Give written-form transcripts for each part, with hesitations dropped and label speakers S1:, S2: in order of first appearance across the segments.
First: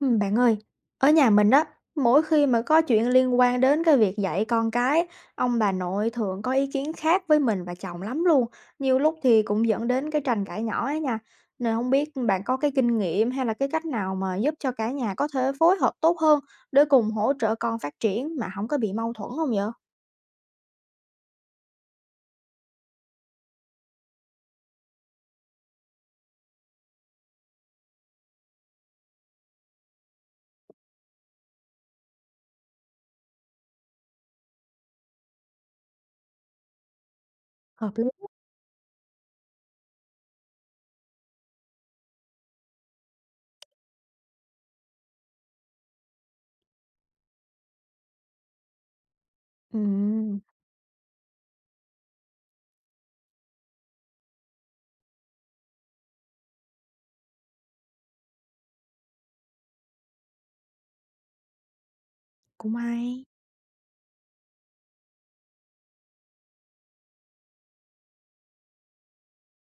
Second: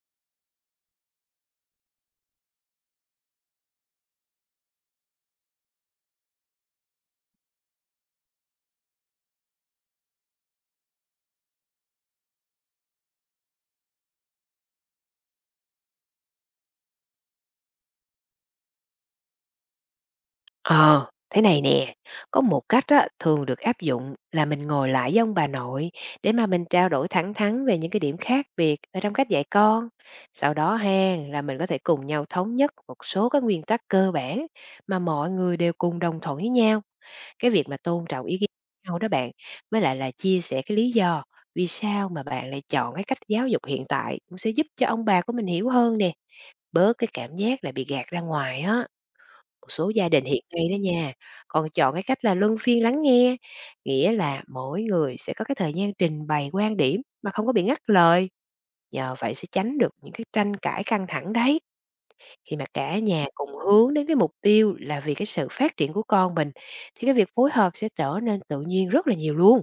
S1: Bạn ơi, ở nhà mình đó mỗi khi mà có chuyện liên quan đến cái việc dạy con cái, ông bà nội thường có ý kiến khác với mình và chồng lắm luôn. Nhiều lúc thì cũng dẫn đến cái tranh cãi nhỏ ấy nha. Nên không biết bạn có cái kinh nghiệm hay là cái cách nào mà giúp cho cả nhà có thể phối hợp tốt hơn để cùng hỗ trợ con phát triển mà không có bị mâu thuẫn không vậy?
S2: Ờ, thế này nè, có một cách á, thường được áp dụng là mình ngồi lại với ông bà nội để mà mình trao đổi thẳng thắn về những cái điểm khác biệt ở trong cách dạy con. Sau đó ha, là mình có thể cùng nhau thống nhất một số các nguyên tắc cơ bản mà mọi người đều cùng đồng thuận với nhau. Cái việc mà
S1: Hợp
S2: tôn
S1: lý.
S2: trọng ý kiến nhau đó bạn, với lại là chia sẻ cái lý do vì sao mà bạn lại chọn cái cách giáo dục hiện tại cũng sẽ giúp cho ông bà của mình hiểu hơn nè, bớt cái cảm giác là bị gạt ra ngoài á. Một số gia đình
S1: Ừm,
S2: hiện nay đó nha, còn chọn cái cách là luân phiên lắng nghe, nghĩa là mỗi người sẽ có cái thời gian trình bày quan điểm mà không có bị ngắt lời. Nhờ vậy sẽ tránh được những cái tranh cãi căng thẳng đấy. Khi mà
S1: cũng
S2: cả
S1: hay.
S2: nhà cùng hướng đến cái mục tiêu là vì cái sự phát triển của con mình thì cái việc phối hợp sẽ trở nên tự nhiên rất là nhiều luôn.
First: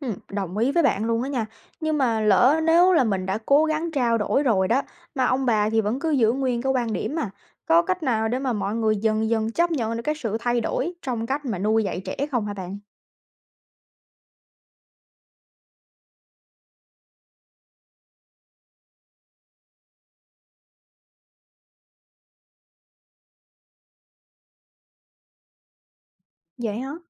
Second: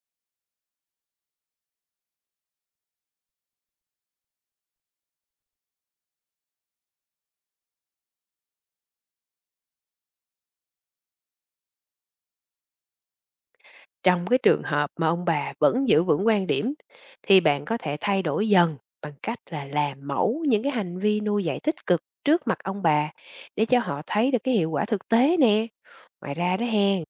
S1: Đồng ý với bạn luôn á nha. Nhưng mà lỡ nếu là mình đã cố gắng trao đổi rồi đó, mà ông bà thì vẫn cứ giữ nguyên cái quan điểm mà, có cách nào để mà mọi người dần dần chấp nhận được cái sự thay đổi trong cách mà nuôi dạy trẻ không hả bạn?
S2: Trong cái trường hợp mà ông bà vẫn giữ vững quan điểm thì bạn có thể thay đổi dần bằng cách là làm mẫu những cái hành vi nuôi dạy tích cực trước mặt ông bà để cho họ thấy được cái hiệu quả thực tế nè. Ngoài ra đó
S1: Vậy hả?
S2: hen,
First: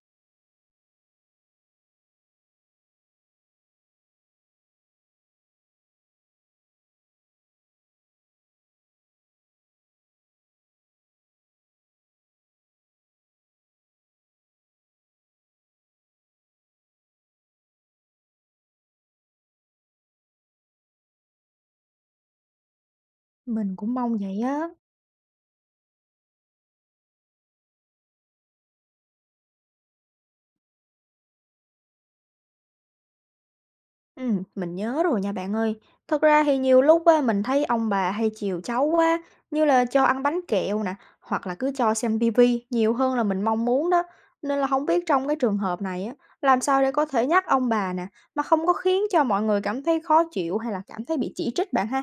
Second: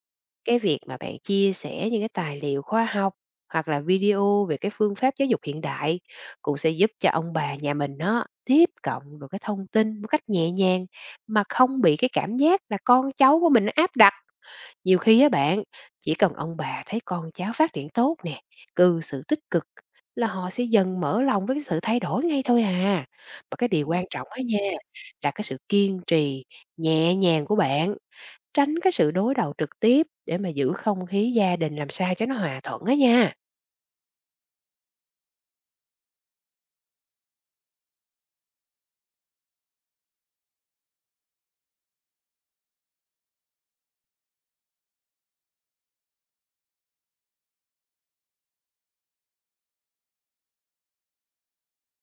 S2: cái việc mà bạn chia sẻ những cái tài liệu khoa học hoặc là video về cái phương pháp giáo dục hiện đại cũng sẽ giúp cho ông bà nhà mình đó tiếp cận được cái thông tin một cách nhẹ nhàng mà không bị cái cảm giác là con cháu của mình nó áp đặt nhiều khi á bạn, chỉ cần ông bà thấy con cháu phát triển tốt nè, cư xử tích cực là họ sẽ dần mở lòng với cái sự thay đổi ngay thôi à. Và cái
S1: Mình
S2: điều
S1: cũng
S2: quan
S1: mong
S2: trọng
S1: vậy
S2: á nha,
S1: á.
S2: là cái sự kiên trì, nhẹ nhàng của bạn, tránh cái sự đối đầu trực tiếp để mà giữ không khí gia đình làm sao cho nó hòa thuận á nha.
S1: Mình nhớ rồi nha bạn ơi. Thật ra thì nhiều lúc á, mình thấy ông bà hay chiều cháu quá, như là cho ăn bánh kẹo nè, hoặc là cứ cho xem tivi nhiều hơn là mình mong muốn đó. Nên là không biết trong cái trường hợp này á, làm sao để có thể nhắc ông bà nè, mà không có khiến cho mọi người cảm thấy khó chịu hay là cảm thấy bị chỉ trích bạn ha?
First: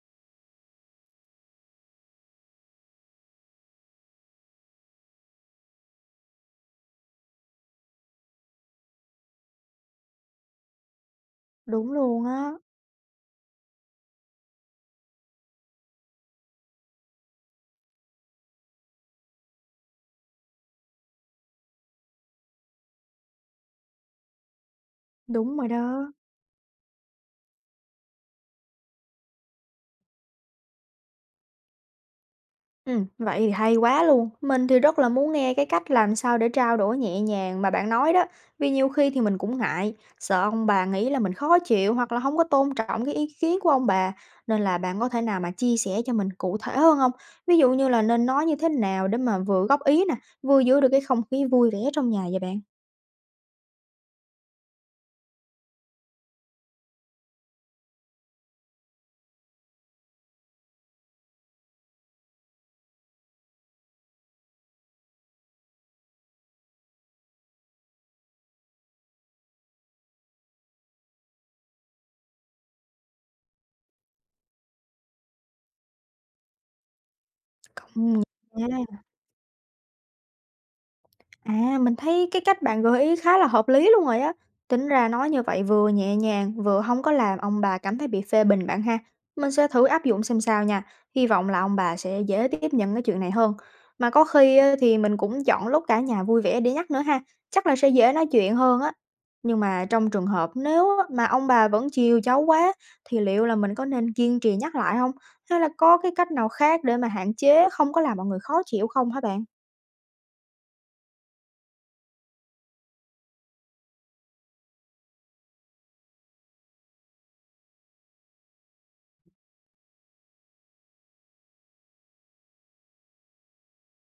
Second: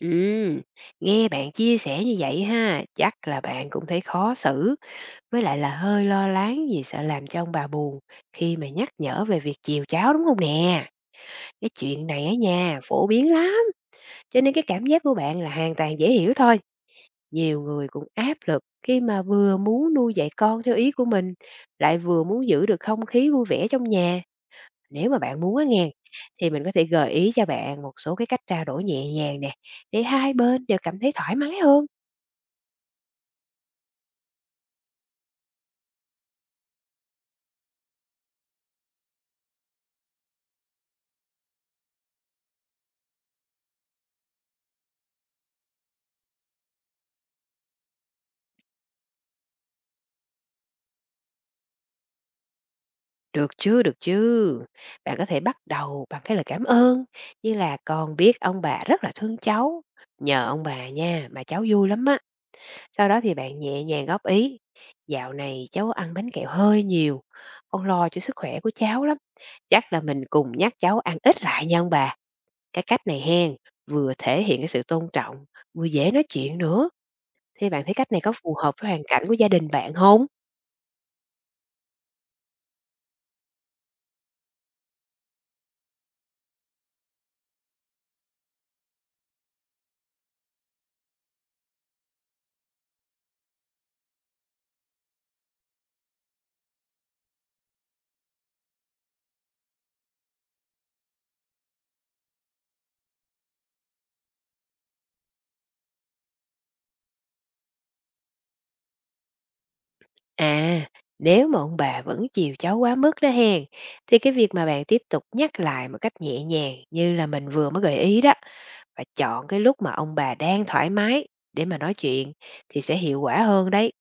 S2: Ừ, nghe bạn chia sẻ như vậy ha, chắc là bạn cũng thấy khó xử, với lại là hơi lo lắng vì sợ làm cho ông bà buồn khi mà nhắc nhở về việc chiều cháu đúng không nè? Cái
S1: Đúng
S2: chuyện
S1: luôn
S2: này á
S1: á,
S2: nha, phổ biến lắm, cho nên cái cảm giác của bạn là hoàn toàn dễ hiểu thôi. Nhiều người cũng áp lực khi mà vừa muốn nuôi dạy con theo ý của mình, lại vừa muốn giữ được không khí vui vẻ trong nhà. Nếu mà bạn muốn
S1: đúng
S2: á
S1: rồi
S2: nghe,
S1: đó.
S2: thì mình có thể gợi ý cho bạn một số cái cách trao đổi nhẹ nhàng nè, để hai bên đều cảm thấy thoải mái hơn.
S1: Vậy thì hay quá luôn. Mình thì rất là muốn nghe cái cách làm sao để trao đổi nhẹ nhàng mà bạn nói đó. Vì nhiều khi thì mình cũng ngại, sợ ông bà nghĩ là mình khó chịu hoặc là không có tôn trọng cái ý kiến của ông bà. Nên là bạn có thể nào mà chia sẻ cho mình cụ thể hơn không? Ví dụ như là nên nói như thế nào để mà vừa góp ý nè, vừa giữ được cái không khí vui vẻ trong nhà vậy bạn?
S2: Được chứ, được chứ. Bạn có thể bắt đầu bằng cái lời cảm ơn, như là con biết ông bà rất là thương cháu. Nhờ ông bà nha, mà cháu vui lắm á. Sau đó thì bạn nhẹ nhàng góp ý, dạo này cháu ăn bánh kẹo hơi nhiều, con lo cho sức khỏe của cháu lắm. Chắc là mình cùng nhắc cháu ăn ít lại nha ông bà. Cái cách này hen, vừa thể hiện cái sự tôn trọng, vừa dễ nói chuyện nữa. Thì bạn thấy cách này
S1: Ừm.
S2: có phù hợp với hoàn cảnh của gia đình bạn không?
S1: À, mình thấy cái cách bạn gợi ý khá là hợp lý luôn rồi á. Tính ra nói như vậy vừa nhẹ nhàng, vừa không có làm ông bà cảm thấy bị phê bình bạn ha. Mình sẽ thử áp dụng xem sao nha. Hy vọng là ông bà sẽ dễ tiếp nhận cái chuyện này hơn. Mà có khi á, thì mình cũng chọn lúc cả nhà vui vẻ để nhắc nữa ha. Chắc là sẽ dễ nói chuyện hơn á. Nhưng mà trong trường hợp nếu á, mà ông bà vẫn chiều cháu quá thì liệu là mình có nên kiên trì nhắc lại không? Hay là có cái cách nào khác để mà hạn chế không có làm mọi người khó chịu không hả bạn?
S2: À, nếu mà ông bà vẫn chiều cháu quá mức đó hen, thì cái việc mà bạn tiếp tục nhắc lại một cách nhẹ nhàng như là mình vừa mới gợi ý đó. Và chọn cái lúc mà ông bà đang thoải mái để mà nói chuyện thì sẽ hiệu quả hơn đấy.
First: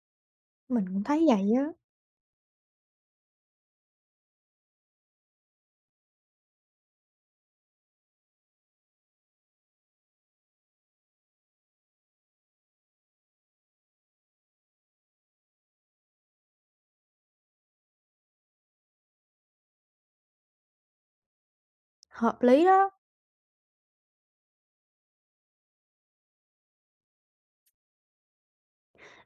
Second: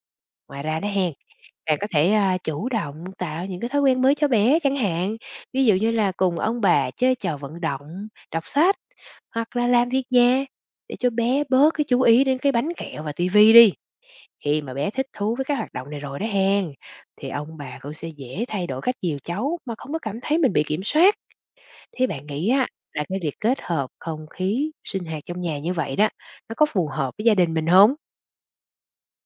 S2: Ngoài ra
S1: Mình
S2: đó
S1: cũng
S2: hen,
S1: thấy vậy á.
S2: bạn có thể, chủ động tạo những cái thói quen mới cho bé chẳng hạn, ví dụ như là cùng ông bà chơi trò vận động, đọc sách hoặc là làm việc nhà để cho bé bớt cái chú ý đến cái bánh kẹo và tivi đi. Khi mà bé thích thú với các hoạt động này rồi đó hen, thì ông bà cũng sẽ dễ thay đổi cách chiều cháu mà không có cảm thấy mình bị kiểm soát. Thế bạn
S1: Hợp
S2: nghĩ
S1: lý
S2: á,
S1: đó.
S2: là cái việc kết hợp không khí sinh hoạt trong nhà như vậy đó, nó có phù hợp với gia đình mình không?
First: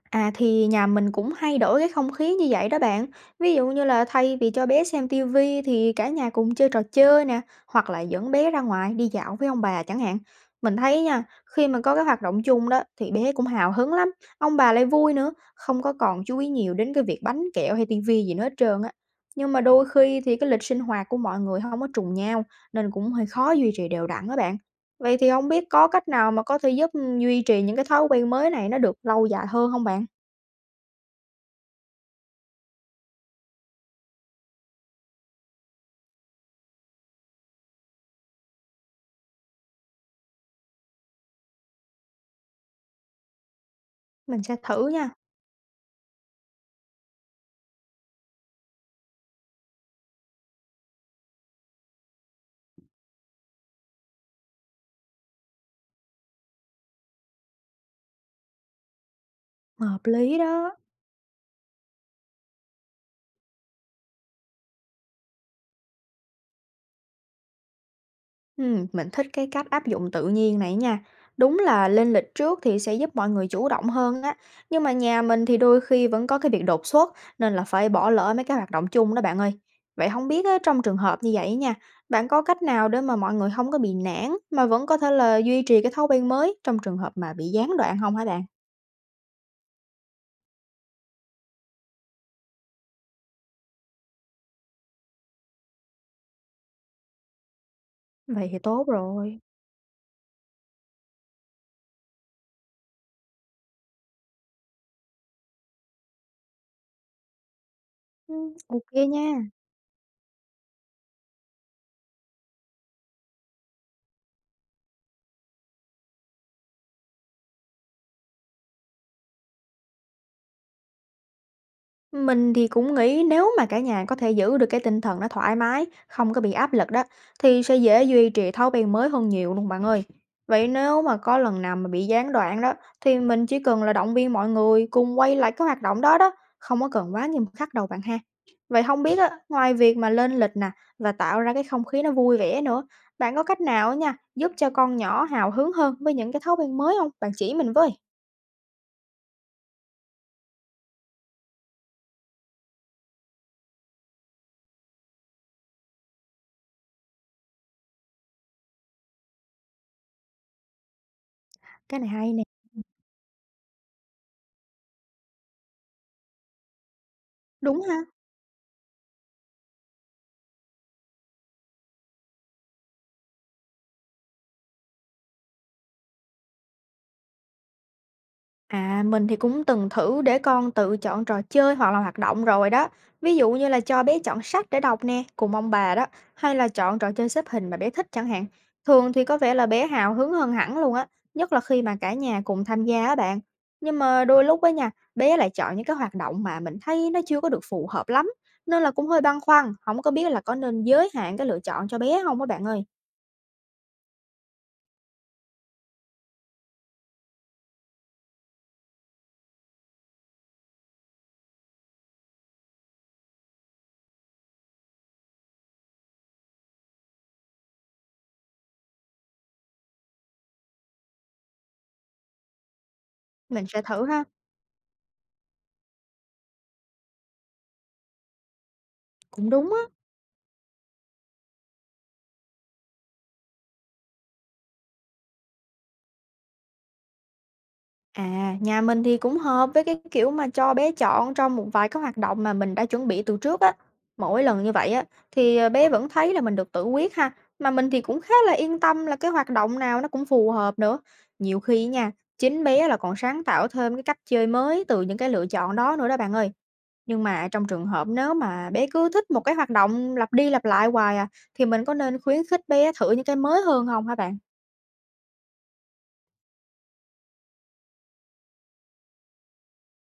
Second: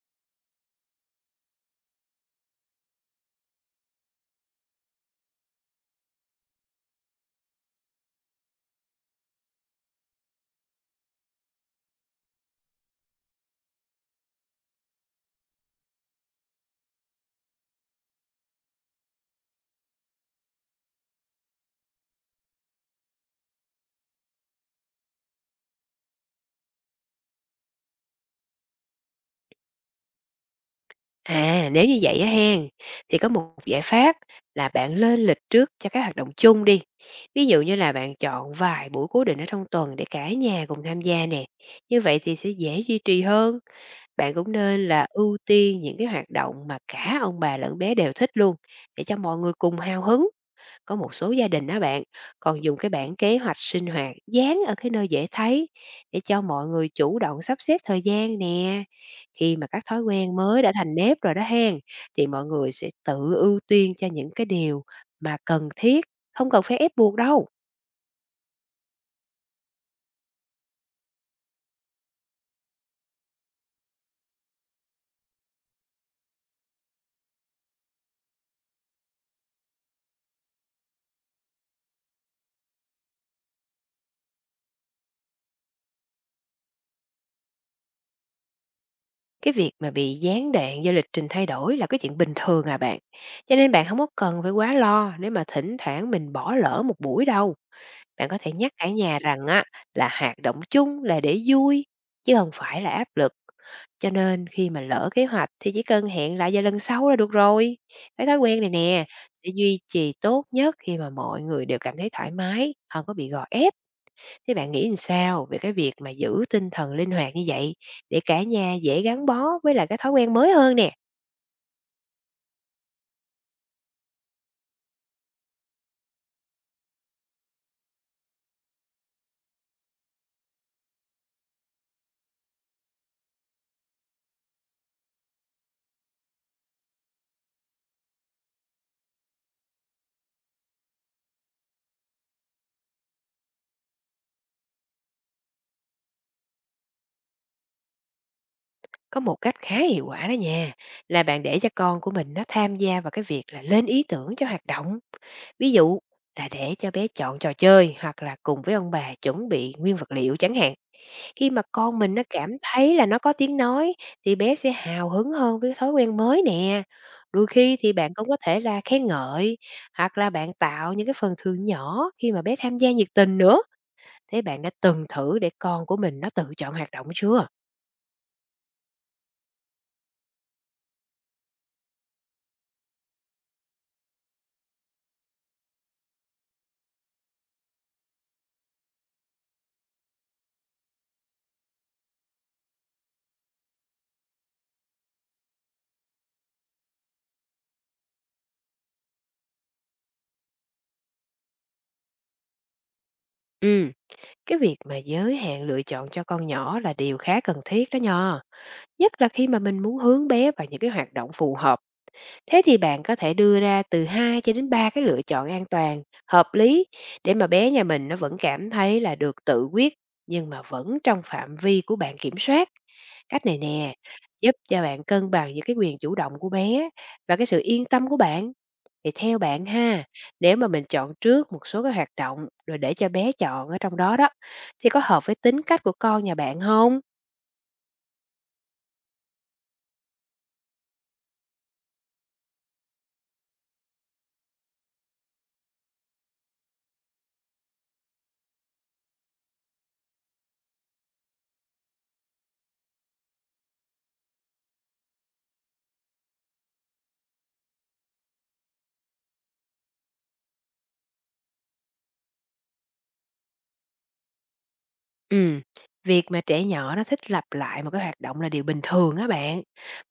S1: À thì nhà mình cũng hay đổi cái không khí như vậy đó bạn. Ví dụ như là thay vì cho bé xem tivi thì cả nhà cùng chơi trò chơi nè, hoặc là dẫn bé ra ngoài đi dạo với ông bà chẳng hạn. Mình thấy nha, khi mà có cái hoạt động chung đó thì bé cũng hào hứng lắm, ông bà lại vui nữa, không có còn chú ý nhiều đến cái việc bánh kẹo hay tivi gì nữa hết trơn á. Nhưng mà đôi khi thì cái lịch sinh hoạt của mọi người không có trùng nhau nên cũng hơi khó duy trì đều đặn đó bạn. Vậy thì không biết có cách nào mà có thể giúp, duy trì những cái thói quen mới này nó được lâu dài hơn không bạn?
S2: À, nếu như vậy á hen, thì có một giải pháp là bạn lên lịch trước cho các hoạt động chung đi. Ví dụ như là bạn chọn vài buổi cố định ở trong tuần để cả nhà cùng tham gia nè, như vậy thì sẽ dễ duy trì hơn. Bạn
S1: Mình
S2: cũng
S1: sẽ thử
S2: nên là
S1: nha.
S2: ưu tiên những cái hoạt động mà cả ông bà lẫn bé đều thích luôn, để cho mọi người cùng hào hứng. Có một số gia đình á bạn, còn dùng cái bảng kế hoạch sinh hoạt dán ở cái nơi dễ thấy để cho mọi người chủ động sắp xếp thời gian nè. Khi mà các
S1: Hợp
S2: thói quen
S1: lý
S2: mới đã
S1: đó.
S2: thành nếp rồi đó hen, thì mọi người sẽ tự ưu tiên cho những cái điều mà cần thiết, không cần phải ép buộc đâu.
S1: Mình thích cái cách áp dụng tự nhiên này nha. Đúng là lên lịch trước thì sẽ giúp mọi người chủ động hơn á, nhưng mà nhà mình thì đôi khi vẫn có cái việc đột xuất nên là phải bỏ lỡ mấy cái hoạt động chung đó bạn ơi. Vậy không biết á, trong trường hợp như vậy nha, bạn có cách nào để mà mọi người không có bị nản mà vẫn có thể là duy trì cái thói quen mới trong trường hợp mà bị gián đoạn không hả bạn?
S2: Cái việc mà bị gián đoạn do lịch trình thay đổi là cái chuyện bình thường à bạn. Cho nên bạn không có cần phải quá lo nếu mà thỉnh thoảng mình bỏ lỡ một buổi đâu. Bạn có
S1: Vậy
S2: thể
S1: thì
S2: nhắc
S1: tốt
S2: cả nhà
S1: rồi.
S2: rằng á là hoạt động chung là để vui chứ không phải là áp lực. Cho nên khi mà lỡ kế hoạch thì chỉ cần hẹn lại vào lần sau là được rồi. Cái thói quen này
S1: Ô
S2: nè
S1: nha.
S2: để duy trì tốt nhất khi mà mọi người đều cảm thấy thoải mái, không có bị gò ép. Thế bạn nghĩ làm sao về cái việc mà giữ tinh thần linh hoạt như vậy để cả nhà dễ gắn bó với lại cái thói quen mới hơn nè?
S1: Mình thì cũng nghĩ nếu mà cả nhà có thể giữ được cái tinh thần nó thoải mái, không có bị áp lực đó, thì sẽ dễ duy trì thói quen mới hơn nhiều luôn bạn ơi. Vậy nếu mà có lần nào mà bị gián đoạn đó, thì mình chỉ cần là động viên mọi người cùng quay lại cái hoạt động đó đó, không có cần quá nghiêm khắc đâu bạn ha. Vậy không biết á, ngoài việc mà lên lịch nè, và tạo ra cái không khí nó vui vẻ nữa, bạn có cách nào á nha, giúp cho con nhỏ hào hứng hơn với những cái thói quen mới không? Bạn chỉ mình với.
S2: Có một cách khá hiệu quả đó nha, là bạn để cho con của mình nó tham gia vào cái việc là lên ý tưởng cho hoạt động. Ví dụ là để cho bé chọn trò chơi hoặc là cùng với ông bà chuẩn bị nguyên vật liệu chẳng hạn. Khi mà
S1: Cái
S2: con
S1: này
S2: mình nó
S1: hay nè.
S2: cảm thấy là nó có tiếng nói thì bé sẽ hào hứng hơn với thói quen mới nè. Đôi khi
S1: Đúng
S2: thì
S1: ha.
S2: bạn cũng có thể là khen ngợi hoặc là bạn tạo những cái phần thưởng nhỏ khi mà bé tham gia nhiệt tình nữa. Thế bạn đã từng thử để con của mình nó tự chọn hoạt động chưa?
S1: À, mình thì cũng từng thử để con tự chọn trò chơi hoặc là hoạt động rồi đó. Ví dụ như là cho bé chọn sách để đọc nè, cùng ông bà đó, hay là chọn trò chơi xếp hình mà bé thích chẳng hạn. Thường thì có vẻ là bé hào hứng hơn hẳn luôn á, nhất là khi mà cả nhà cùng tham gia á bạn. Nhưng mà đôi lúc á nha, bé lại chọn những cái hoạt động mà mình thấy nó chưa có được phù hợp lắm, nên là cũng hơi băn khoăn, không có biết là có nên giới hạn cái lựa chọn cho bé không á bạn ơi.
S2: Ừ. Cái việc mà giới hạn lựa chọn cho con nhỏ là điều khá cần thiết đó nho, nhất là khi mà mình muốn hướng bé vào những cái hoạt động phù hợp. Thế thì bạn có thể đưa ra từ 2 cho đến 3 cái lựa chọn an toàn, hợp lý để mà bé nhà mình nó vẫn cảm thấy là được tự quyết nhưng mà vẫn trong phạm vi của bạn kiểm soát. Cách này
S1: Mình sẽ
S2: nè,
S1: thử ha.
S2: giúp cho bạn cân bằng giữa cái quyền chủ động của bé và cái sự yên tâm của bạn. Vậy theo
S1: Cũng
S2: bạn
S1: đúng á.
S2: ha, nếu mà mình chọn trước một số cái hoạt động rồi để cho bé chọn ở trong đó đó, thì có hợp với tính cách của con nhà bạn không?
S1: À, nhà mình thì cũng hợp với cái kiểu mà cho bé chọn trong một vài cái hoạt động mà mình đã chuẩn bị từ trước á. Mỗi lần như vậy á thì bé vẫn thấy là mình được tự quyết ha. Mà mình thì cũng khá là yên tâm là cái hoạt động nào nó cũng phù hợp nữa. Nhiều khi nha, chính bé là còn sáng tạo thêm cái cách chơi mới từ những cái lựa chọn đó nữa đó bạn ơi. Nhưng mà trong trường hợp nếu mà bé cứ thích một cái hoạt động lặp đi lặp lại hoài à, thì mình có nên khuyến khích bé thử những cái mới hơn không hả bạn?
S2: Ừm, việc mà trẻ nhỏ nó thích lặp lại một cái hoạt động là điều bình thường á bạn.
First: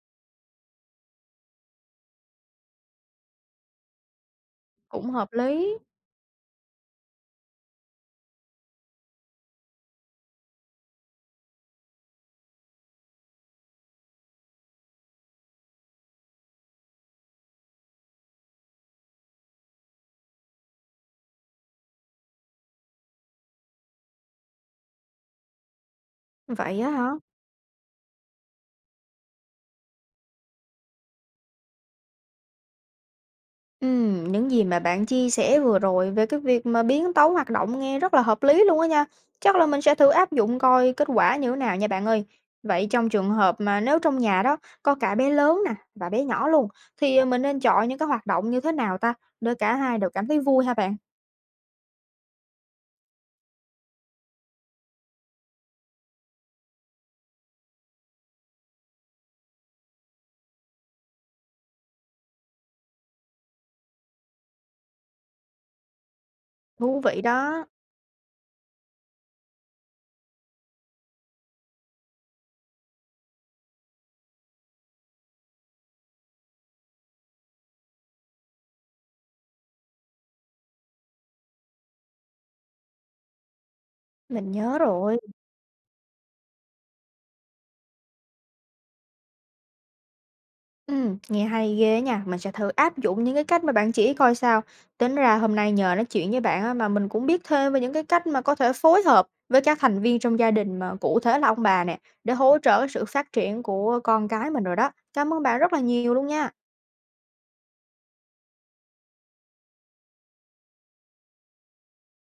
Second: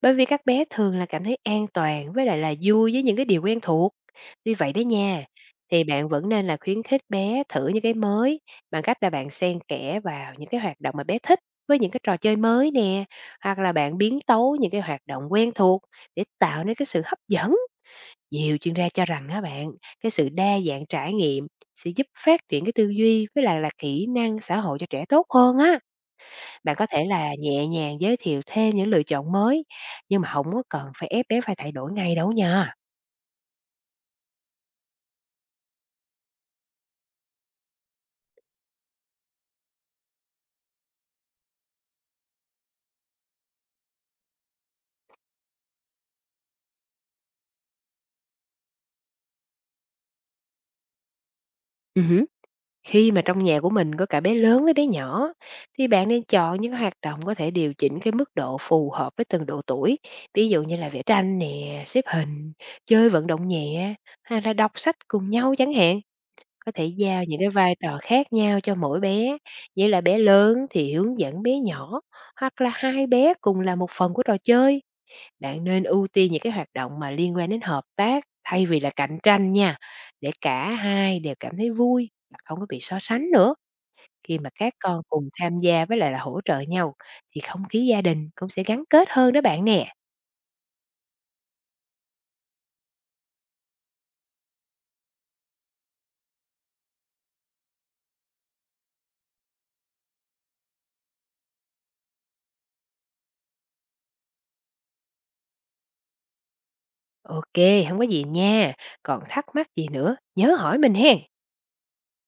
S2: Bởi vì các bé thường là cảm thấy an toàn với lại là vui với những cái điều quen thuộc. Tuy vậy đó
S1: Cũng
S2: nha,
S1: hợp lý.
S2: thì bạn vẫn nên là khuyến khích bé thử những cái mới bằng cách là bạn xen kẽ vào những cái hoạt động mà bé thích với những cái trò chơi mới nè, hoặc là bạn biến tấu những cái hoạt động quen thuộc để tạo nên cái sự hấp dẫn. Nhiều chuyên gia cho rằng á bạn, cái sự đa dạng trải nghiệm sẽ giúp phát triển cái tư duy với lại là kỹ năng xã hội cho trẻ tốt hơn á. Bạn
S1: Vậy
S2: có
S1: á
S2: thể
S1: hả?
S2: là nhẹ nhàng giới thiệu thêm những lựa chọn mới, nhưng mà không có cần phải ép bé phải thay đổi ngay đâu nha.
S1: Những gì mà bạn chia sẻ vừa rồi về cái việc mà biến tấu hoạt động nghe rất là hợp lý luôn á nha. Chắc là mình sẽ thử áp dụng coi kết quả như thế nào nha bạn ơi. Vậy trong trường hợp mà nếu trong nhà đó có cả bé lớn nè và bé nhỏ luôn, thì mình nên chọn những cái hoạt động như thế nào ta để cả hai đều cảm thấy vui ha bạn?
S2: Ừ. Khi mà trong nhà của mình có cả bé lớn với bé nhỏ, thì bạn nên chọn những hoạt động có thể điều chỉnh cái mức độ phù hợp với từng độ tuổi. Ví dụ như là vẽ tranh nè, xếp hình, chơi vận động nhẹ, hay là đọc sách cùng nhau chẳng hạn. Có thể
S1: Thú vị
S2: giao những cái
S1: đó.
S2: vai trò khác nhau cho mỗi bé, như là bé lớn thì hướng dẫn bé nhỏ, hoặc là hai bé cùng làm một phần của trò chơi. Bạn nên ưu tiên những cái hoạt động mà liên quan đến hợp tác thay vì là cạnh tranh nha, để cả hai đều cảm thấy vui và không có bị so sánh nữa. Khi mà
S1: Mình
S2: các
S1: nhớ
S2: con
S1: rồi.
S2: cùng tham gia với lại là hỗ trợ nhau thì không khí gia đình cũng sẽ gắn kết hơn đó bạn nè.
S1: Nghe hay ghê nha, mình sẽ thử áp dụng những cái cách mà bạn chỉ coi sao. Tính ra hôm nay nhờ nói chuyện với bạn á, mà mình cũng biết thêm về những cái cách mà có thể phối hợp với các thành viên trong gia đình mà cụ thể là ông bà nè, để hỗ trợ cái sự phát triển của con cái mình rồi đó. Cảm ơn bạn rất là nhiều luôn nha.
S2: Ok, không có gì nha. Còn thắc mắc gì nữa, nhớ hỏi mình hen.